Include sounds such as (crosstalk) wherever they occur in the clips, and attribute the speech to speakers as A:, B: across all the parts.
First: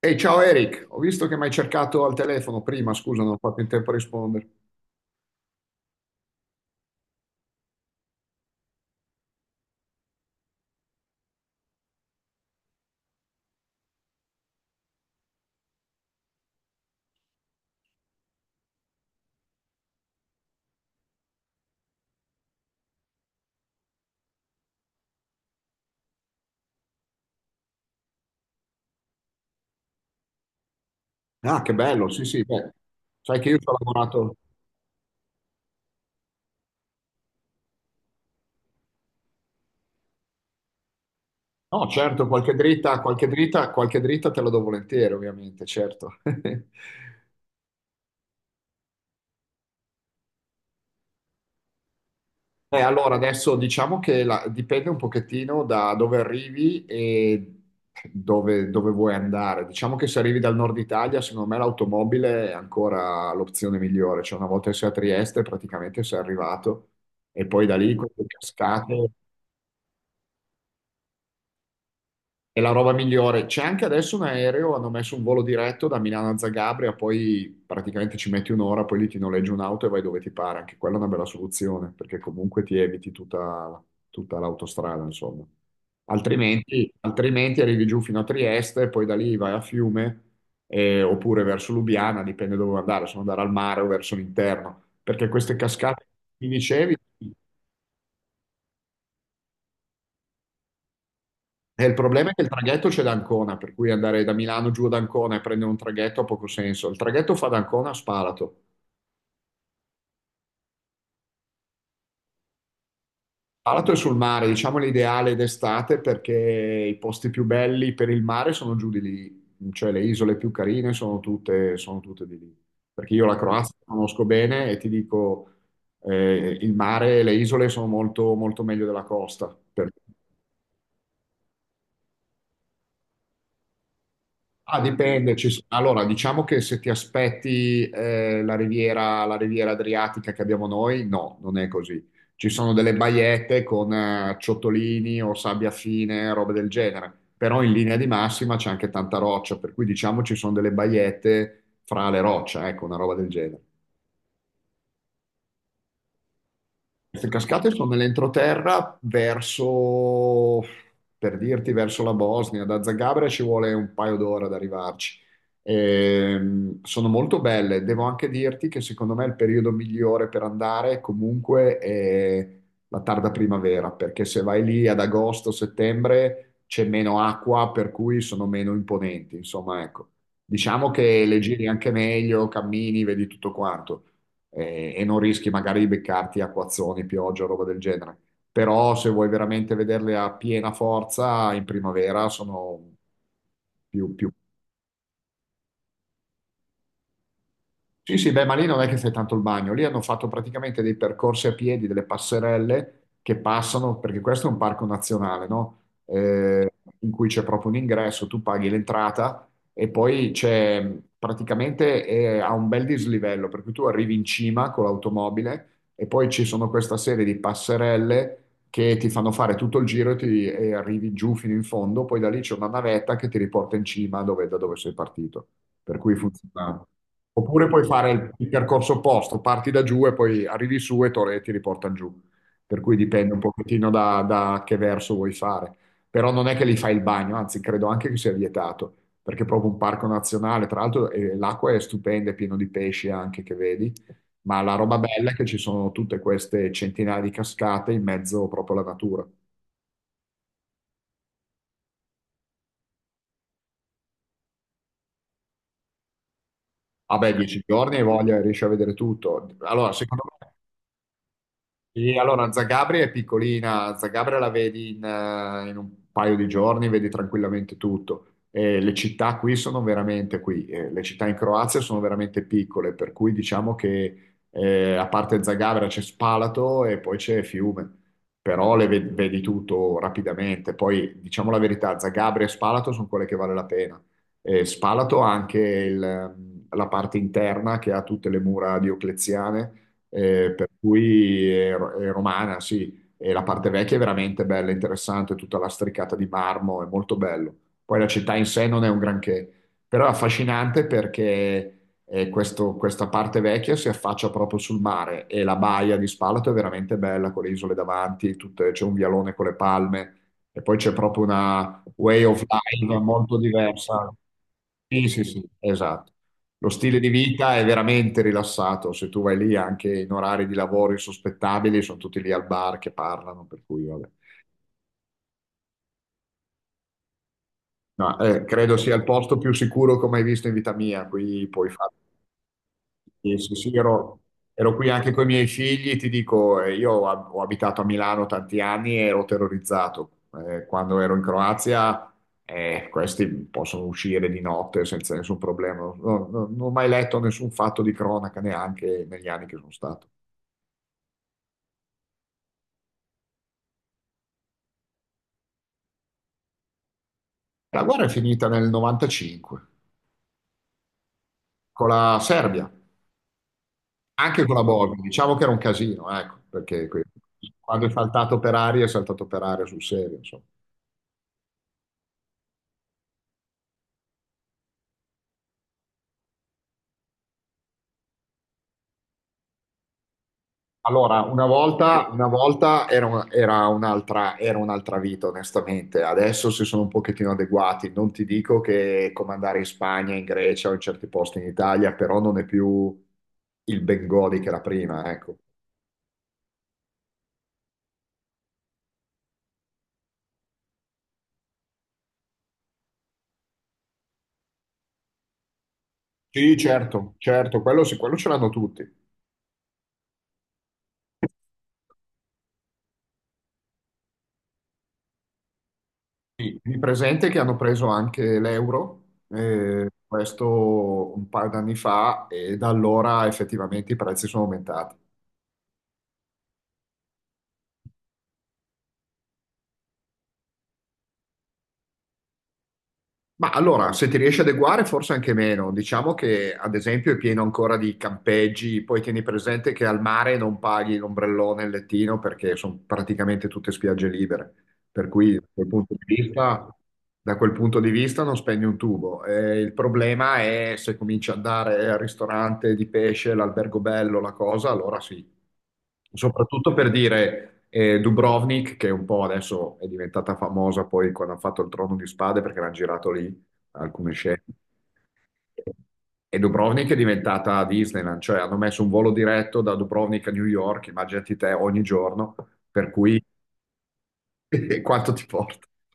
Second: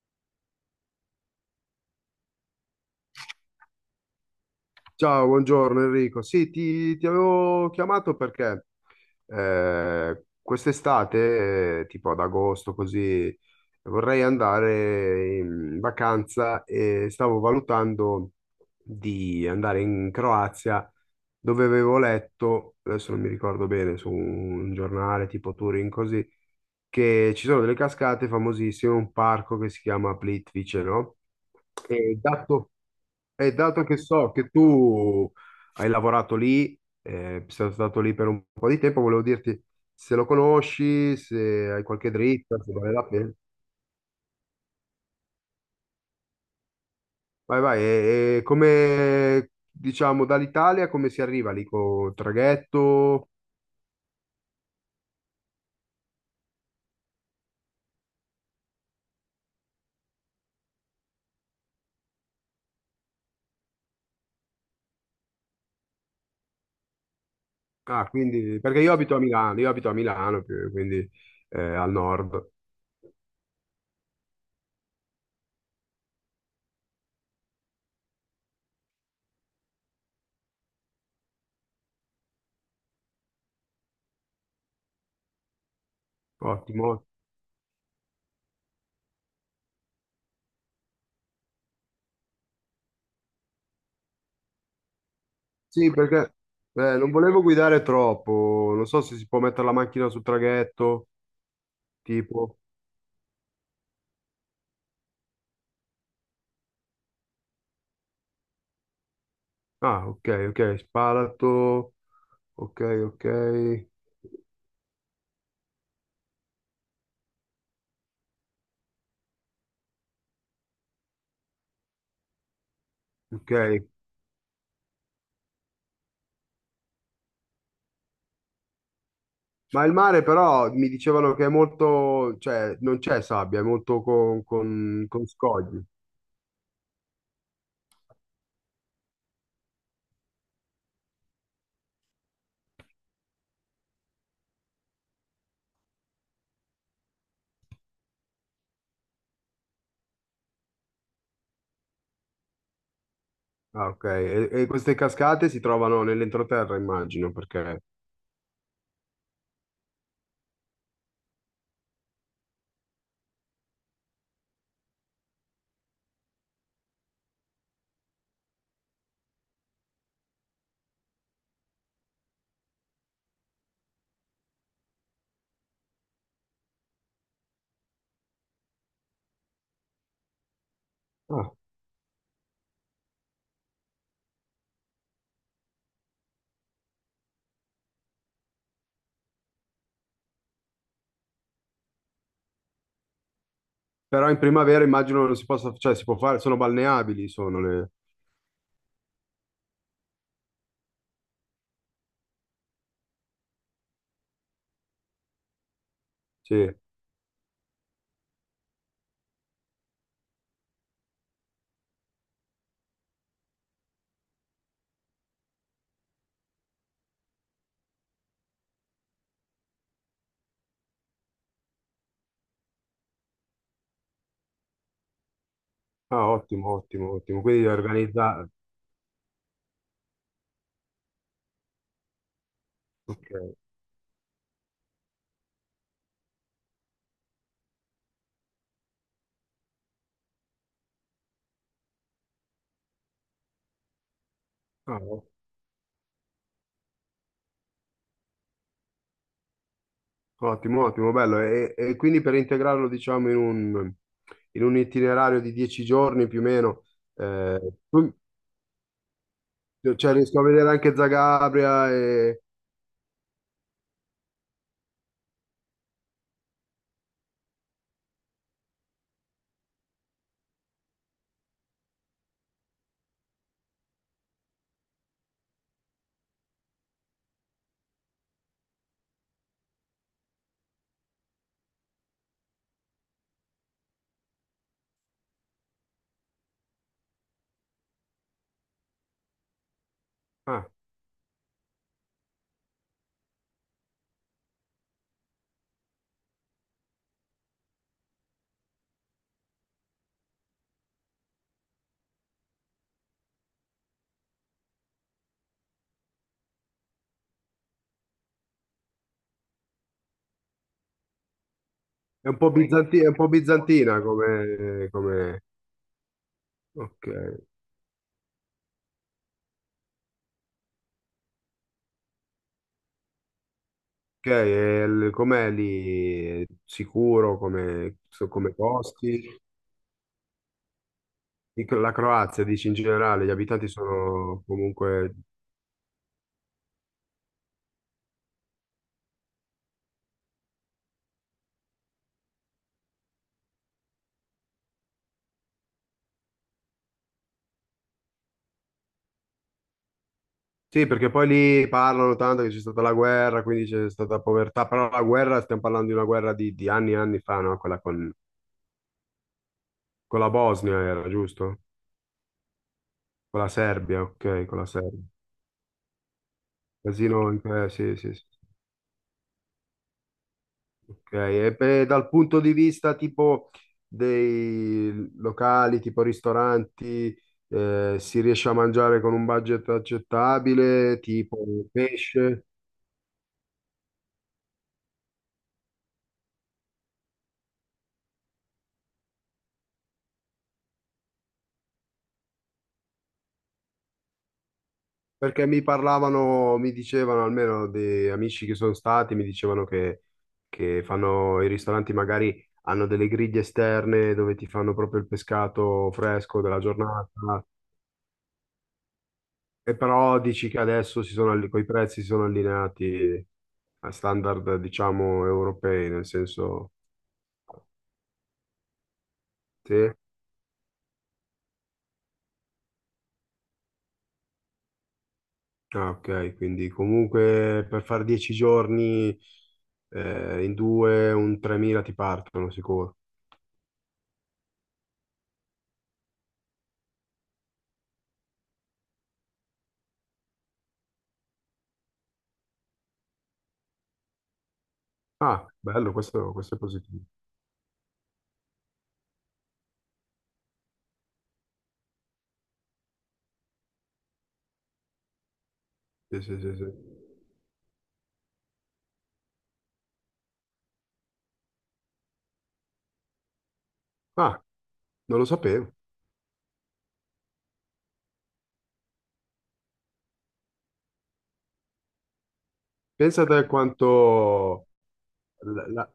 A: Ehi, ciao Eric, ho visto che mi hai cercato al telefono prima, scusa, non ho fatto in tempo a rispondere.
B: Ciao, buongiorno Enrico. Sì, ti avevo chiamato perché quest'estate, tipo ad agosto, così vorrei andare in vacanza e stavo valutando di andare in Croazia, dove avevo letto, adesso non mi ricordo bene, su un giornale tipo Turin, così, che ci sono delle cascate famosissime, un parco che si chiama Plitvice, no?
A: Ah, che bello,
B: E
A: sì, sì,
B: dato
A: beh, sai che
B: e
A: io ci ho
B: dato che so
A: lavorato.
B: che tu hai lavorato lì, sei stato lì per un po' di tempo, volevo dirti se lo conosci, se hai
A: No,
B: qualche
A: certo, qualche
B: dritta, se vale
A: dritta,
B: la pena.
A: te la do volentieri, ovviamente, certo. (laughs)
B: Vai, vai, e come diciamo dall'Italia come si arriva lì con
A: Allora,
B: traghetto?
A: adesso diciamo che dipende un pochettino da dove arrivi e dove vuoi andare. Diciamo che se arrivi dal nord Italia, secondo me l'automobile è ancora l'opzione migliore. Cioè, una volta che sei a Trieste, praticamente sei arrivato. E poi da lì con
B: Ah,
A: le
B: quindi perché
A: cascate.
B: io abito a Milano, più- quindi al nord.
A: È la roba migliore. C'è anche adesso un aereo, hanno messo un volo diretto da Milano a Zagabria, poi praticamente ci metti un'ora, poi lì ti noleggi un'auto e vai dove ti pare. Anche quella è una bella soluzione, perché comunque ti eviti tutta l'autostrada, insomma. Altrimenti,
B: Ottimo.
A: altrimenti arrivi giù fino a Trieste, poi da lì vai a Fiume, oppure verso Lubiana, dipende dove vuoi andare, se vuoi andare al mare o verso l'interno. Perché queste
B: Sì,
A: cascate,
B: perché
A: che mi dicevi,
B: non volevo guidare troppo, non so se si può mettere la macchina sul traghetto,
A: e il problema è che il
B: tipo.
A: traghetto c'è da Ancona, per cui andare da Milano giù ad Ancona e prendere un traghetto ha poco senso. Il traghetto fa da Ancona a Spalato.
B: Ah, ok, ok, Spalato, ok, ok,
A: Spalato è sul mare, diciamo l'ideale d'estate perché i posti più belli per il mare sono giù di lì, cioè le isole più carine sono tutte di lì. Perché io la
B: ok.
A: Croazia la conosco bene e ti dico, il mare e le isole sono molto, molto meglio della costa.
B: Ma il mare però mi dicevano che è molto, cioè non c'è sabbia, è molto
A: Ah,
B: con
A: dipende.
B: scogli.
A: Allora, diciamo che se ti aspetti la riviera Adriatica che abbiamo noi, no, non è così. Ci sono delle baiette con ciottolini o sabbia fine, robe del genere. Però in linea di massima c'è anche tanta roccia, per cui diciamo ci sono delle baiette fra le rocce, ecco, una roba del genere.
B: Ah, ok. E queste cascate si trovano nell'entroterra,
A: Queste
B: immagino,
A: cascate
B: perché...
A: sono nell'entroterra verso, per dirti, verso la Bosnia. Da Zagabria ci vuole un paio d'ore ad arrivarci. Sono molto belle. Devo anche dirti che secondo me il periodo migliore per andare comunque è la tarda primavera, perché se vai lì ad agosto, settembre c'è meno acqua, per cui sono meno imponenti. Insomma, ecco. Diciamo che le
B: Ah.
A: giri anche meglio, cammini, vedi tutto quanto e non rischi magari di beccarti acquazzoni, pioggia, roba del genere. Però se vuoi veramente vederle a piena forza in primavera sono
B: Però
A: più
B: in primavera immagino non si possa, cioè si può fare, sono balneabili, sono le...
A: sì, sì, beh, ma lì non è che fai tanto il bagno, lì hanno fatto praticamente dei percorsi a piedi, delle passerelle che passano, perché questo è un parco nazionale, no? Eh,
B: Sì.
A: In cui c'è proprio un ingresso, tu paghi l'entrata e poi c'è praticamente ha un bel dislivello, per cui tu arrivi in cima con l'automobile e poi ci sono questa serie di passerelle che ti fanno fare tutto il giro e, e arrivi giù fino in fondo, poi da lì c'è una navetta che ti riporta in cima da dove sei partito, per cui
B: Ah, ottimo,
A: funziona.
B: ottimo, ottimo. Quindi
A: Oppure puoi fare il
B: organizzare...
A: percorso opposto, parti da giù e poi arrivi su e ti riportano giù. Per cui dipende un
B: Ok.
A: pochettino da, da che verso vuoi fare. Però non è che li fai il bagno, anzi credo anche che sia vietato, perché è proprio un parco nazionale, tra l'altro l'acqua è stupenda, è pieno di pesci anche che vedi, ma la roba
B: Ah,
A: bella è che ci sono tutte queste centinaia di cascate in mezzo proprio alla natura.
B: ottimo, ottimo, bello. E quindi per integrarlo, diciamo, in un itinerario di 10 giorni più o meno,
A: Vabbè,
B: eh,
A: dieci giorni e
B: tu-
A: voglia, riesci a vedere tutto. Allora,
B: cioè
A: secondo
B: riesco a
A: me
B: vedere anche Zagabria
A: sì,
B: e...
A: allora Zagabria è piccolina, Zagabria la vedi in, in un paio di giorni, vedi tranquillamente tutto. E le città qui sono veramente qui, le città in Croazia sono veramente piccole, per cui diciamo che a parte Zagabria c'è Spalato e poi c'è Fiume, però vedi tutto rapidamente. Poi diciamo la verità, Zagabria e Spalato sono quelle che vale la pena. E Spalato ha anche la parte interna che ha tutte le mura diocleziane
B: Ah,
A: per cui è romana, sì, e la parte vecchia è veramente bella, interessante, tutta lastricata di marmo, è molto bello. Poi la città in sé non è un granché, però è affascinante perché questa parte vecchia si affaccia proprio sul mare e la baia di Spalato è veramente bella con le isole davanti, c'è un vialone con le palme e poi c'è proprio una way
B: è un
A: of
B: po'
A: life
B: bizanti- è un po'
A: molto
B: bizantina
A: diversa.
B: come...
A: Sì, sì,
B: come-
A: sì, esatto. Lo stile
B: Ok,
A: di vita è veramente rilassato. Se tu vai lì anche in orari di lavoro insospettabili, sono tutti lì al bar che parlano, per cui vabbè.
B: ok, e il- com'è lì? È sicuro come,
A: No,
B: so- come
A: credo sia il
B: costi?
A: posto più sicuro come hai visto in vita mia. Qui puoi
B: Dico, la
A: fare
B: Croazia, dici in generale, gli
A: sì, sì,
B: abitanti
A: sì,
B: sono
A: ero qui anche
B: comunque
A: con i miei figli, ti dico, io ho abitato a Milano tanti anni e ero terrorizzato. Quando ero in Croazia, questi possono uscire di notte senza nessun problema. Non ho mai letto nessun fatto di cronaca neanche negli anni che sono stato.
B: sì, perché poi lì parlano tanto che c'è stata la guerra, quindi c'è stata povertà, però la guerra, stiamo parlando di una guerra di anni e anni fa, no? Quella
A: La guerra è finita nel '95
B: con la Bosnia era, giusto?
A: con la Serbia,
B: Con la Serbia,
A: anche
B: ok,
A: con
B: con
A: la
B: la
A: Bosnia.
B: Serbia.
A: Diciamo che era un casino, ecco, perché
B: Casino,
A: quando è
B: sì, sì, sì.
A: saltato per aria, è saltato per aria sul serio,
B: Ok, e beh, dal punto di vista tipo dei locali, tipo ristoranti, si riesce a mangiare con un budget accettabile,
A: allora,
B: tipo
A: una
B: pesce?
A: volta era un'altra vita, onestamente. Adesso si sono un pochettino adeguati. Non ti dico che è come andare in Spagna, in Grecia o in certi posti in Italia, però non è più il Bengodi che era prima, ecco.
B: Perché mi parlavano, mi dicevano, almeno di amici che sono stati, mi dicevano che fanno i ristoranti, magari hanno delle griglie esterne dove ti fanno proprio il pescato fresco
A: Sì,
B: della
A: certo,
B: giornata,
A: certo, quello sì, quello ce l'hanno tutti.
B: e però dici che adesso si sono, alli- coi prezzi si sono allineati a standard, diciamo, europei, nel
A: Sì,
B: senso...
A: mi presente che hanno preso anche l'euro,
B: Sì?
A: questo un paio d'anni fa, e da allora effettivamente i prezzi sono aumentati.
B: Ah, ok, quindi comunque per fare 10 giorni in due, un 3.000 ti partono sicuro.
A: Ma allora, se ti riesci ad adeguare, forse anche meno. Diciamo che, ad esempio, è pieno ancora di campeggi, poi tieni presente che al mare non paghi l'ombrellone e il lettino perché sono praticamente tutte spiagge libere. Per cui, da
B: Ah,
A: quel
B: bello,
A: punto di
B: questo è
A: vista,
B: positivo.
A: non spendi un tubo. Il problema è se cominci ad andare al ristorante di pesce, l'albergo bello, la cosa, allora sì.
B: Sì, sì, sì, sì.
A: Soprattutto per dire Dubrovnik, che un po' adesso è diventata famosa poi quando hanno fatto il Trono di Spade perché l'hanno girato lì alcune
B: Ah,
A: scene.
B: non lo sapevo.
A: E Dubrovnik è diventata Disneyland, cioè hanno messo un volo diretto da Dubrovnik a New York, immaginati te ogni giorno, per cui
B: Pensate quanto
A: (laughs) quanto ti porta.
B: la, la-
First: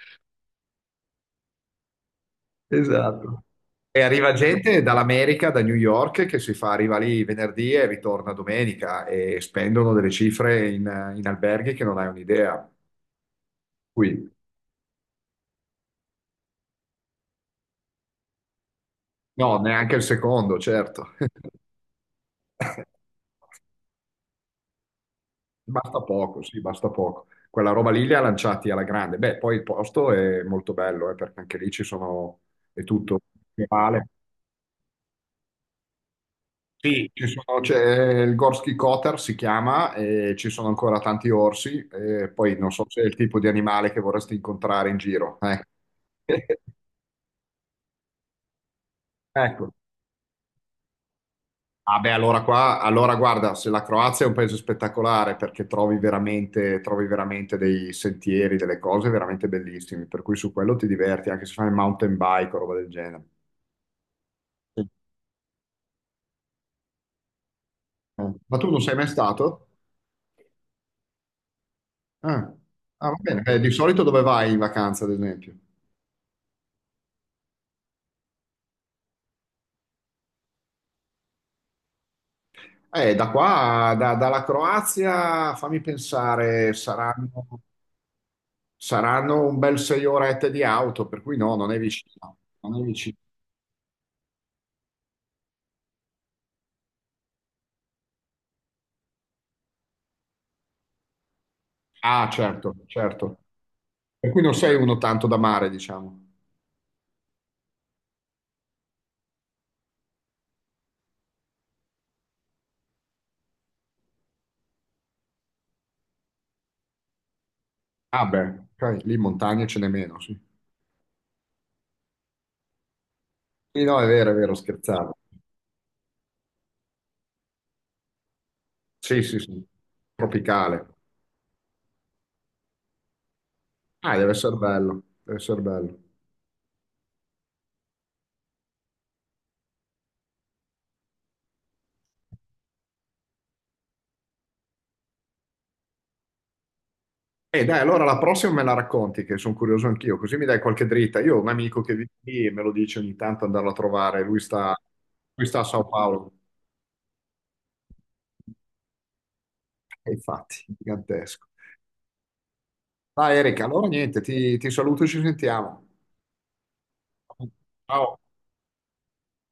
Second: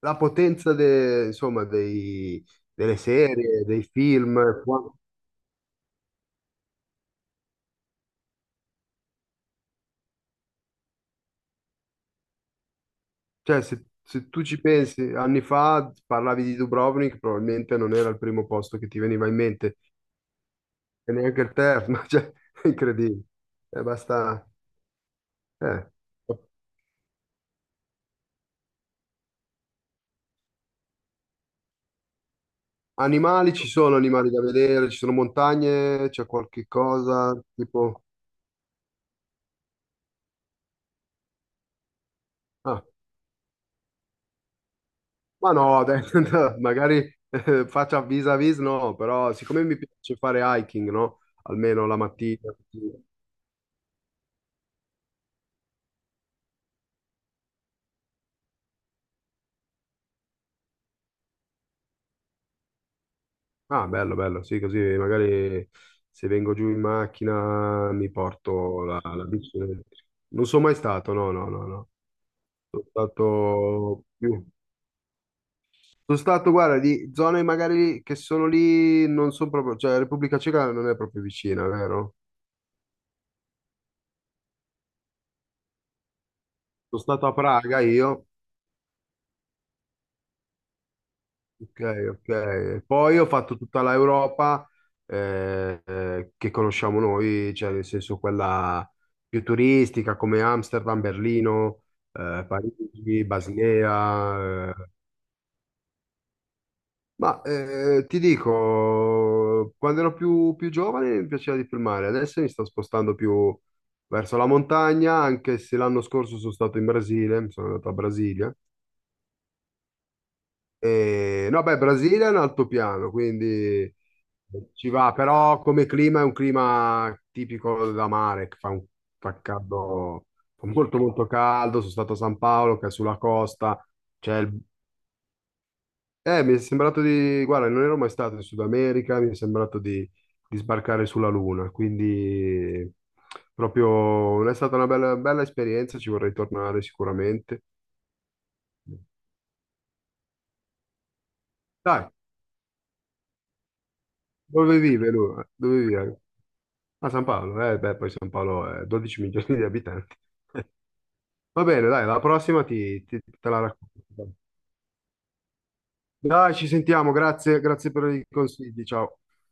B: la potenza de- insomma, dei- delle serie, dei
A: E arriva
B: film.
A: gente
B: Qua-
A: dall'America, da New York, che si fa, arriva lì venerdì e ritorna domenica e spendono delle cifre in alberghi che non hai un'idea.
B: cioè, se,
A: Qui,
B: se tu ci pensi, anni fa parlavi di Dubrovnik, probabilmente non era il primo posto che ti veniva in
A: no,
B: mente,
A: neanche il secondo,
B: e
A: certo.
B: neanche il
A: (laughs)
B: terzo, (laughs) cioè, è incredibile. Basta... eh.
A: Basta poco, sì, basta poco. Quella roba lì li ha lanciati alla grande. Beh, poi il posto è molto bello, perché anche lì ci sono, è tutto
B: Animali, ci sono
A: naturale.
B: animali da vedere, ci sono montagne, c'è qualche cosa, tipo...
A: C'è il Gorski Kotar, si chiama, e ci sono ancora tanti orsi, e poi non
B: Ah,
A: so se è il tipo di animale che vorresti incontrare in giro.
B: ma no, dai, (laughs) no,
A: (laughs)
B: magari faccia vis-à-vis, no, però siccome
A: Ecco,
B: mi piace fare hiking, no? Almeno la
A: ah beh, allora
B: mattina.
A: qua,
B: Così.
A: allora guarda, se la Croazia è un paese spettacolare perché trovi veramente dei sentieri, delle cose veramente bellissime, per cui su quello ti diverti anche se fai mountain bike o roba del genere.
B: Ah, bello, bello, sì, così
A: Sì.
B: magari se vengo giù in macchina mi
A: Ma tu non
B: porto
A: sei
B: la,
A: mai
B: la bici.
A: stato?
B: Non sono mai stato, no, no, no, no.
A: Ah,
B: Sono
A: ah, va bene. Di solito
B: stato
A: dove
B: più.
A: vai in vacanza, ad esempio?
B: Sono stato, guarda, di zone magari che sono lì, non sono proprio, cioè Repubblica Ceca non è proprio vicina, vero?
A: Da qua, dalla Croazia, fammi pensare,
B: Sono stato a Praga io,
A: saranno un bel 6 orette di auto, per cui no, non è
B: ok,
A: vicino. Non è
B: ok.
A: vicino.
B: Poi ho fatto tutta l'Europa che conosciamo noi, cioè nel senso quella più turistica come Amsterdam, Berlino,
A: Ah, certo,
B: Parigi,
A: certo. Per cui non
B: Basilea. Eh.
A: sei uno tanto da mare, diciamo.
B: Ma ti dico, quando ero più giovane mi piaceva di più il mare, adesso mi sto spostando più verso la montagna, anche se l'anno scorso sono stato in Brasile, mi sono andato a
A: Ah beh,
B: Brasilia.
A: ok, lì montagne ce n'è meno, sì.
B: E, no, beh, Brasile è un altopiano,
A: Sì,
B: quindi
A: no, è vero,
B: ci va,
A: scherzavo.
B: però come clima è un clima tipico da mare, che fa un
A: Sì, sì,
B: fa
A: sì.
B: caldo, fa
A: Tropicale.
B: molto molto caldo, sono stato a San Paolo, che è sulla costa,
A: Ah, deve
B: c'è
A: essere
B: il-
A: bello, deve essere bello.
B: mi è sembrato di, guarda, non ero mai stato in Sud America, mi è sembrato di sbarcare sulla Luna, quindi proprio è stata una bella, bella esperienza, ci vorrei tornare sicuramente.
A: E dai, allora la prossima me la racconti, che sono curioso anch'io, così mi dai qualche dritta. Io ho un amico che
B: Dai,
A: vive lì e me lo dice ogni tanto andarlo a trovare,
B: dove vive lui?
A: lui sta a
B: Dove
A: Sao
B: vive?
A: Paolo.
B: A San Paolo, beh, poi San Paolo è 12 milioni di
A: E
B: abitanti.
A: infatti, gigantesco.
B: (laughs) Va bene, dai, la prossima
A: Dai
B: te la
A: Erika, allora niente,
B: racconto.
A: ti saluto e ci sentiamo.
B: Dai, ci sentiamo, grazie, grazie per
A: Ciao.
B: i consigli, ciao.